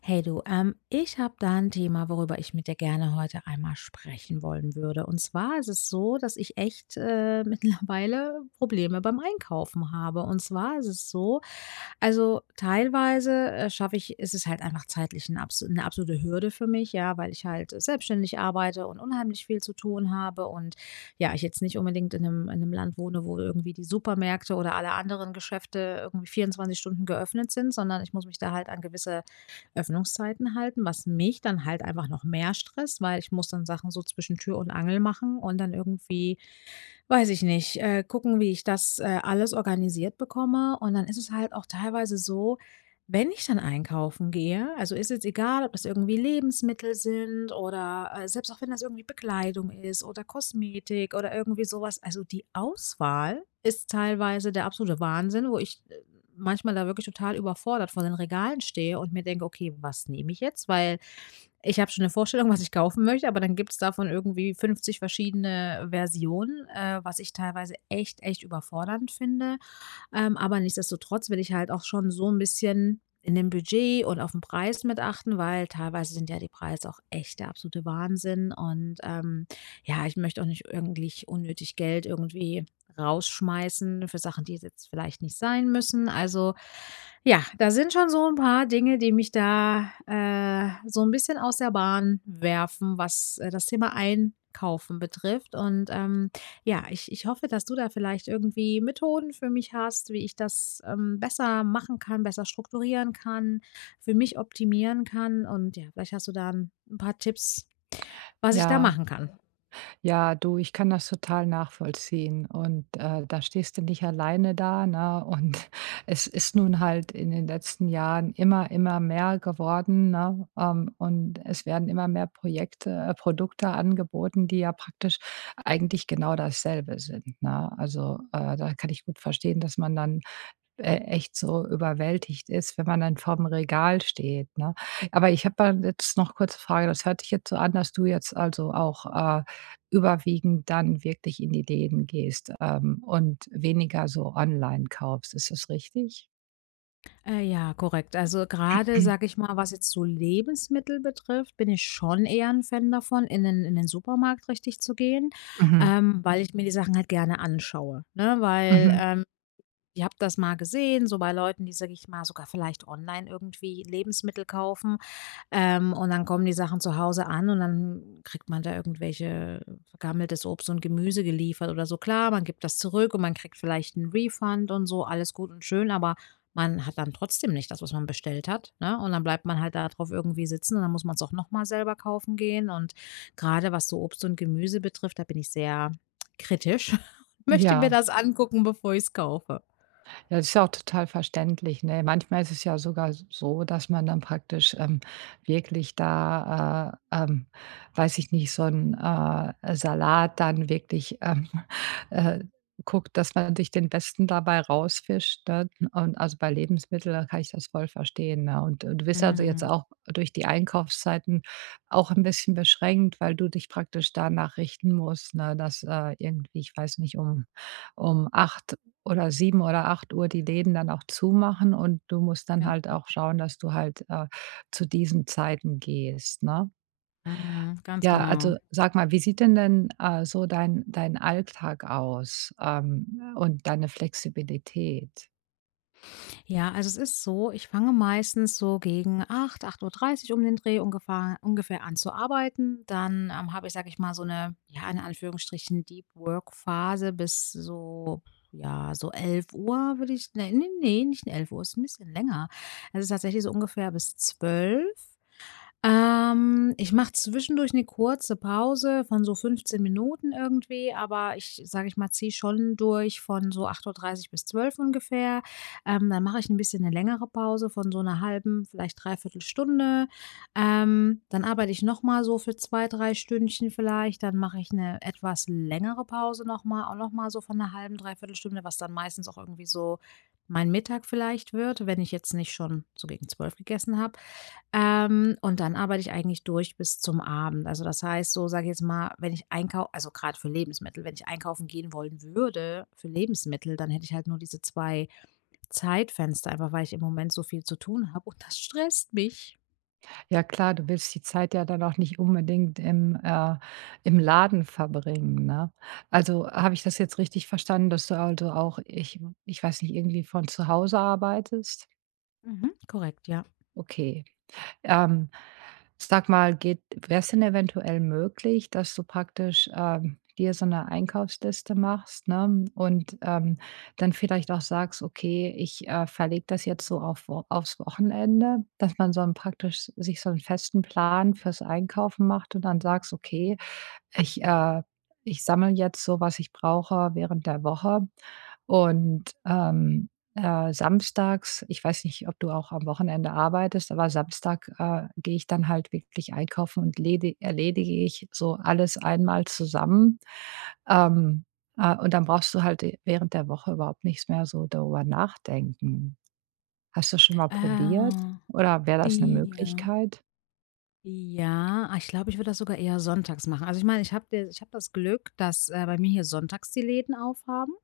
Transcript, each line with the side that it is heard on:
left: Hey du, ich habe da ein Thema, worüber ich mit dir gerne heute einmal sprechen wollen würde. Und zwar ist es so, dass ich echt, mittlerweile Probleme beim Einkaufen habe. Und zwar ist es so, also, teilweise, schaffe ich ist es halt einfach zeitlich 'n abs 'ne absolute Hürde für mich, ja, weil ich halt selbstständig arbeite und unheimlich viel zu tun habe und, ja, ich jetzt nicht unbedingt in 'nem Land wohne, wo irgendwie die Supermärkte oder alle anderen Geschäfte irgendwie 24 Stunden geöffnet sind, sondern ich muss mich da halt an gewisse Öffnungszeiten halten, was mich dann halt einfach noch mehr stresst, weil ich muss dann Sachen so zwischen Tür und Angel machen und dann irgendwie weiß ich nicht. Gucken, wie ich das, alles organisiert bekomme. Und dann ist es halt auch teilweise so, wenn ich dann einkaufen gehe, also ist jetzt egal, ob das irgendwie Lebensmittel sind oder, selbst auch wenn das irgendwie Bekleidung ist oder Kosmetik oder irgendwie sowas. Also die Auswahl ist teilweise der absolute Wahnsinn, wo ich, manchmal da wirklich total überfordert vor den Regalen stehe und mir denke: „Okay, was nehme ich jetzt?“ Weil ich habe schon 'ne Vorstellung, was ich kaufen möchte, aber dann gibt's davon irgendwie 50 verschiedene Versionen, was ich teilweise echt, echt überfordernd finde. Aber nichtsdestotrotz will ich halt auch schon so 'n bisschen in dem Budget und aufm Preis mit achten, weil teilweise sind ja die Preise auch echt der absolute Wahnsinn. Und, ja, ich möchte auch nicht irgendwie unnötig Geld irgendwie rausschmeißen für Sachen, die es jetzt vielleicht nicht sein müssen. Also ja, da sind schon so ein paar Dinge, die mich da, so ein bisschen aus der Bahn werfen, was, das Thema Einkaufen betrifft. Und, ja, ich hoffe, dass du da vielleicht irgendwie Methoden für mich hast, wie ich das, besser machen kann, besser strukturieren kann, für mich optimieren kann. Und ja, vielleicht hast du da ein 'n paar Tipps, was ich da
right: Ja,
left: machen kann.
right: ja, du, ich kann das total nachvollziehen und, da stehst du nicht alleine da, ne? Und es ist nun halt in den letzten Jahren immer mehr geworden, ne? Und es werden immer mehr Projekte Produkte angeboten, die ja praktisch eigentlich genau dasselbe sind, ne? Also, da kann ich gut verstehen, dass man dann echt so überwältigt ist, wenn man dann vorm Regal steht, ne? Aber ich habe mal jetzt noch kurze Frage, das hört sich jetzt so an, dass du jetzt also auch, äh, überwiegend dann wirklich in die Läden gehst, und weniger so online kaufst. Ist das richtig?
left: Ja, korrekt. Also gerade, sage ich mal, was jetzt so Lebensmittel betrifft, bin ich schon eher ein Fan davon, in den Supermarkt richtig zu gehen,
right: Mhm.
left: weil ich mir die Sachen halt gerne anschaue, ne? Weil,
right: Mhm.
left: ich habe das mal gesehen, so bei Leuten, die, sage ich mal, sogar vielleicht online irgendwie Lebensmittel kaufen, und dann kommen die Sachen zu Hause an und dann kriegt man da irgendwelche vergammeltes Obst und Gemüse geliefert oder so. Klar, man gibt das zurück und man kriegt vielleicht einen Refund und so, alles gut und schön, aber man hat dann trotzdem nicht das, was man bestellt hat, ne? Und dann bleibt man halt da drauf irgendwie sitzen und dann muss man es auch noch mal selber kaufen gehen. Und gerade was so Obst und Gemüse betrifft, da bin ich sehr kritisch, möchte mir
right: Ja.
left: das angucken, bevor ich's kaufe.
right: Ja, das ist ja auch total verständlich, ne? Manchmal ist es ja sogar so, dass man dann praktisch, wirklich da, weiß ich nicht, so ein Salat dann wirklich, äh, guckt, dass man sich den besten dabei rausfischt, ne? Und also, bei Lebensmitteln da kann ich das voll verstehen, ne? Und du bist also jetzt
left: Mhm,
right: auch durch die Einkaufszeiten auch ein bisschen beschränkt, weil du dich praktisch danach richten musst, ne, dass, irgendwie, ich weiß nicht, um 8 oder 7 oder acht Uhr die Läden dann auch zumachen und du musst dann halt
left: genau.
right: auch schauen, dass du halt, zu diesen Zeiten gehst, ne?
left: Mhm, ganz
right: Ja,
left: genau.
right: also sag mal, wie sieht denn so dein Alltag aus, und deine Flexibilität?
left: Ja, also es ist so, ich fange meistens so gegen acht, 8:30 Uhr um den Dreh ungefähr, ungefähr an zu arbeiten. Dann habe ich, sage ich mal, so eine, ja, in Anführungsstrichen Deep Work Phase bis so, ja, so 11 Uhr würde ich, nee, nee, nee, nicht 11 Uhr, ist ein bisschen länger. Es ist tatsächlich so ungefähr bis 12. Ich mache zwischendurch eine kurze Pause von so 15 Minuten irgendwie, aber ich, sage ich mal, ziehe schon durch von so 8:30 Uhr bis 12 ungefähr. Dann mache ich 'n bisschen eine längere Pause von so einer halben vielleicht dreiviertel Stunde. Dann arbeite ich noch mal so für 2 3 Stündchen vielleicht. Dann mache ich eine etwas längere Pause noch mal so von einer halben dreiviertel Stunde, was dann meistens auch irgendwie so mein Mittag vielleicht wird, wenn ich jetzt nicht schon so gegen 12 gegessen habe. Und dann arbeite ich eigentlich durch bis zum Abend. Also, das heißt, so sage ich jetzt mal, wenn ich einkaufe also, gerade für Lebensmittel, wenn ich einkaufen gehen wollen würde für Lebensmittel, dann hätte ich halt nur diese 2 Zeitfenster, einfach weil ich im Moment so viel zu tun habe und das stresst mich.
right: Ja klar, du willst die Zeit ja dann auch nicht unbedingt im, im Laden verbringen, ne? Also, habe ich das jetzt richtig verstanden, dass du also auch ich weiß nicht, irgendwie von zu Hause arbeitest?
left: Mhm, korrekt, ja.
right: Okay. Ähm, sag mal, geht wäre es denn eventuell möglich, dass du praktisch, dir so eine Einkaufsliste machst, ne, und, dann vielleicht auch sagst: „Okay, ich, verlege das jetzt so aufs Wochenende“, dass man so 'n praktisch sich so einen festen Plan fürs Einkaufen macht und dann sagst: „Okay, ich, äh ich sammle jetzt so, was ich brauche während der Woche.“ und, samstags ich weiß nicht, ob du auch am Wochenende arbeitest, aber Samstag, gehe ich dann halt wirklich einkaufen und ledi erledige ich so alles einmal zusammen. Ähm, und dann brauchst du halt während der Woche überhaupt nichts mehr so darüber nachdenken. Hast du schon mal probiert
left: Äh,
right: oder wäre das eine
left: ja.
right: Möglichkeit?
left: Ja, ich glaube, ich würde das sogar eher sonntags machen. Also ich meine, ich habe das Glück, dass, bei mir hier sonntags die Läden aufhaben,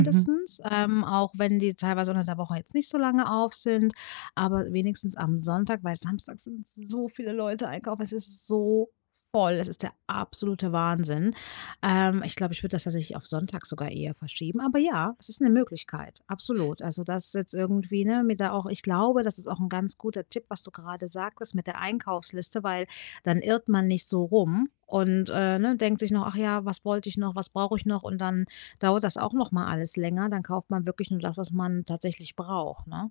right: Mhm.
left: auch wenn die teilweise unter der Woche jetzt nicht so lange auf sind, aber wenigstens am Sonntag, weil samstags sind so viele Leute einkaufen. Es ist so voll. Es ist der absolute Wahnsinn. Ich glaube, ich würde das tatsächlich auf Sonntag sogar eher verschieben. Aber ja, es ist eine Möglichkeit, absolut. Also, das ist jetzt irgendwie, ne, mir da auch ich glaube, das ist auch ein ganz guter Tipp, was du gerade sagtest mit der Einkaufsliste, weil dann irrt man nicht so rum und, ne, denkt sich noch: „Ach ja, was wollte ich noch? Was brauche ich noch?“ Und dann dauert das auch noch mal alles länger. Dann kauft man wirklich nur das, was man tatsächlich braucht, ne?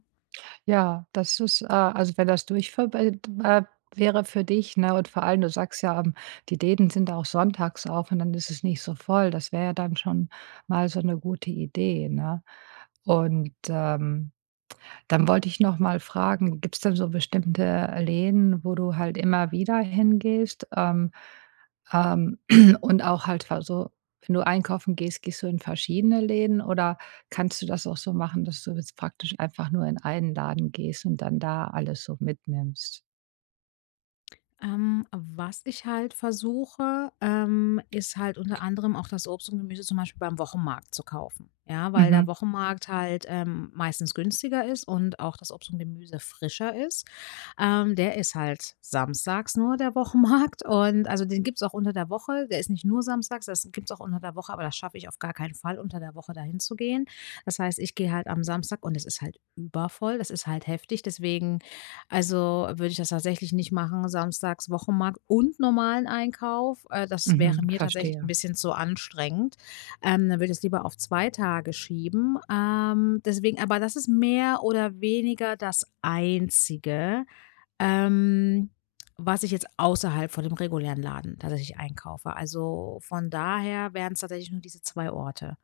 right: Ja, das ist, also, wenn das durchverbe wäre für dich, ne, und vor allem, du sagst ja, die Läden sind auch sonntags auf und dann ist es nicht so voll. Das wäre ja dann schon mal so eine gute Idee, ne? Und, dann wollte ich noch mal fragen, gibt's denn so bestimmte Läden, wo du halt immer wieder hingehst? Ähm, und auch halt ver so, wenn du einkaufen gehst, gehst du in verschiedene Läden oder kannst du das auch so machen, dass du jetzt praktisch einfach nur in einen Laden gehst und dann da alles so mitnimmst?
left: Was ich halt versuche, ist halt unter anderem auch das Obst und Gemüse zum Beispiel beim Wochenmarkt zu kaufen. Ja, weil der
right: Mhm,
left: Wochenmarkt halt meistens günstiger ist und auch das Obst und Gemüse frischer ist. Der ist halt samstags nur der Wochenmarkt und also den gibt es auch unter der Woche. Der ist nicht nur samstags, das gibt es auch unter der Woche, aber das schaffe ich auf gar keinen Fall, unter der Woche dahin zu gehen. Das heißt, ich gehe halt am Samstag und es ist halt übervoll. Das ist halt heftig. Deswegen, also würde ich das tatsächlich nicht machen. Samstags Wochenmarkt und normalen Einkauf. Das wäre
right: mhm,
left: mir tatsächlich ein
right: verstehe.
left: bisschen zu anstrengend. Dann würde ich es lieber auf zwei Tage schieben. Deswegen, aber das ist mehr oder weniger das Einzige, Ähm, was ich jetzt außerhalb von dem regulären Laden tatsächlich einkaufe. Also, von daher wären es tatsächlich nur diese 2 Orte.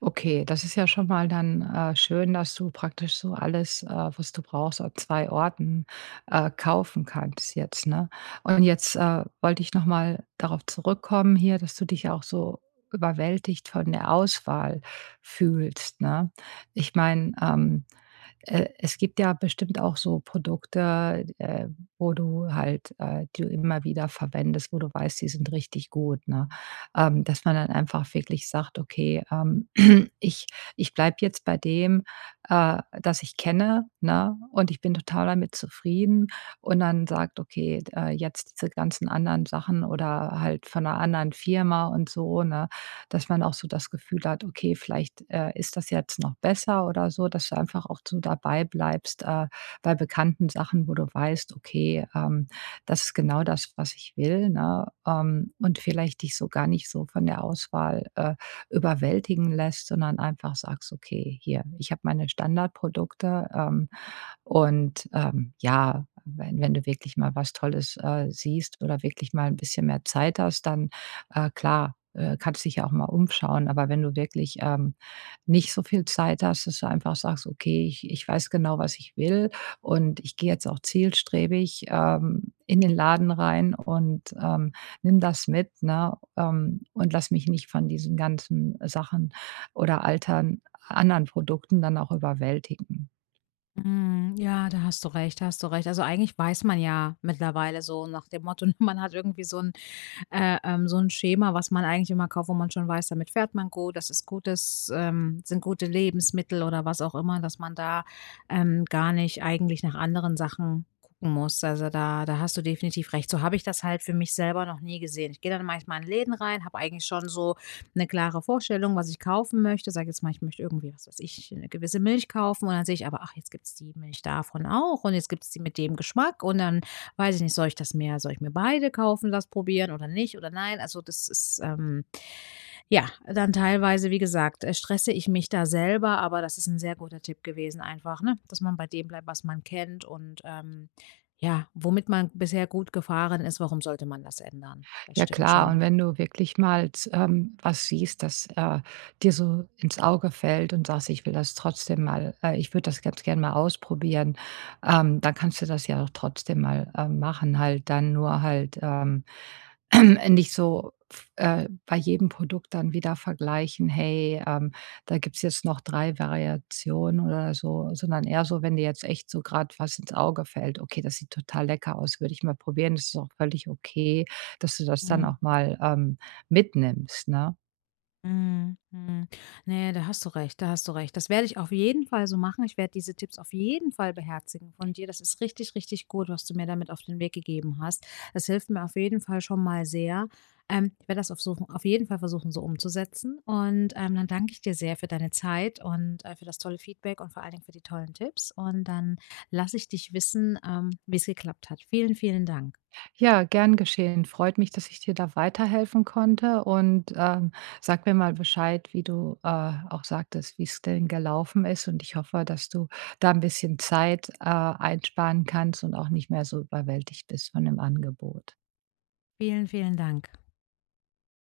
right: Okay, das ist ja schon mal dann schön, dass du praktisch so alles, was du brauchst, an zwei Orten kaufen kannst jetzt, ne? Und jetzt wollte ich noch mal darauf zurückkommen hier, dass du dich ja auch so überwältigt von der Auswahl fühlst, ne? Ich meine, es gibt ja bestimmt auch so Produkte, wo du halt die du immer wieder verwendest, wo du weißt, die sind richtig gut, ne? Dass man dann einfach wirklich sagt: „Okay, ich ich bleibe jetzt bei dem, das ich kenne, ne, und ich bin total damit zufrieden.“ Und dann sagt: „Okay, jetzt diese ganzen anderen Sachen oder halt von einer anderen Firma und so, ne?“ dass man auch so das Gefühl hat, okay, vielleicht, ist das jetzt noch besser oder so, dass du einfach auch so dabei bleibst, bei bekannten Sachen, wo du weißt, okay, das ist genau das, was ich will, ne? Und vielleicht dich so gar nicht so von der Auswahl, überwältigen lässt, sondern einfach sagst: „Okay, hier, ich habe meine Standardprodukte, und, ja, wenn du wirklich mal was Tolles, siehst oder wirklich mal ein bisschen mehr Zeit hast, dann, klar, kannst dich ja auch mal umschauen. Aber wenn du wirklich, nicht so viel Zeit hast, dass du einfach sagst: „Okay, ich weiß genau, was ich will und ich gehe jetzt auch zielstrebig, in den Laden rein und, nimm das mit, ne, und lass mich nicht von diesen ganzen Sachen oder altern anderen Produkten dann auch überwältigen.“
left: Mhm, ja, da hast du recht, da hast du recht. Also, eigentlich weiß man ja mittlerweile so nach dem Motto, man hat irgendwie so 'n so ein Schema, was man eigentlich immer kauft, wo man schon weiß, damit fährt man gut, das ist gutes sind gute Lebensmittel oder was auch immer, dass man da, gar nicht eigentlich nach anderen Sachen gucken muss. Also, da hast du definitiv recht. So habe ich das halt für mich selber noch nie gesehen. Ich gehe dann manchmal in Läden rein, habe eigentlich schon so eine klare Vorstellung, was ich kaufen möchte. Sage jetzt mal, ich möchte irgendwie, was weiß ich, 'ne gewisse Milch kaufen und dann sehe ich aber, ach, jetzt gibt es die Milch davon auch und jetzt gibt es die mit dem Geschmack und dann weiß ich nicht, soll ich das mehr, soll ich mir beide kaufen, das probieren oder nicht oder nein? Also, das ist, ja, dann teilweise, wie gesagt, stresse ich mich da selber, aber das ist ein sehr guter Tipp gewesen einfach, ne, dass man bei dem bleibt, was man kennt und, ja, womit man bisher gut gefahren ist, warum sollte man das ändern? Das
right: Ja
left: stimmt
right: klar,
left: schon.
right: und wenn du wirklich mal, was siehst, das dir so ins Auge fällt und sagst, ich will das trotzdem mal, ich würde das ganz gern mal ausprobieren, dann kannst du das ja auch trotzdem mal machen, halt dann nur halt nicht so bei jedem Produkt dann wieder vergleichen, hey, da gibt es jetzt noch 3 Variationen oder so, sondern eher so, wenn dir jetzt echt so gerade was ins Auge fällt, okay, das sieht total lecker aus, würde ich mal probieren, das ist auch völlig okay dass du das dann
left: Mhm.
right: auch mal, mitnimmst, ne?
left: Mhm, mhm. Ne, da hast du recht, da hast du recht. Das werde ich auf jeden Fall so machen. Ich werde diese Tipps auf jeden Fall beherzigen von dir. Das ist richtig, richtig gut, was du mir damit auf den Weg gegeben hast. Das hilft mir auf jeden Fall schon mal sehr. Ich werde das auf, suchen, auf jeden Fall versuchen, so umzusetzen. Und dann danke ich dir sehr für deine Zeit und für das tolle Feedback und vor allen Dingen für die tollen Tipps. Und dann lasse ich dich wissen, wie es geklappt hat. Vielen, vielen Dank.
right: Ja, gern geschehen. Freut mich, dass ich dir da weiterhelfen konnte und, sag mir mal Bescheid, wie du, auch sagtest, wie es denn gelaufen ist und ich hoffe, dass du da ein bisschen Zeit, einsparen kannst und auch nicht mehr so überwältigt bist von dem Angebot.
left: Vielen, vielen Dank.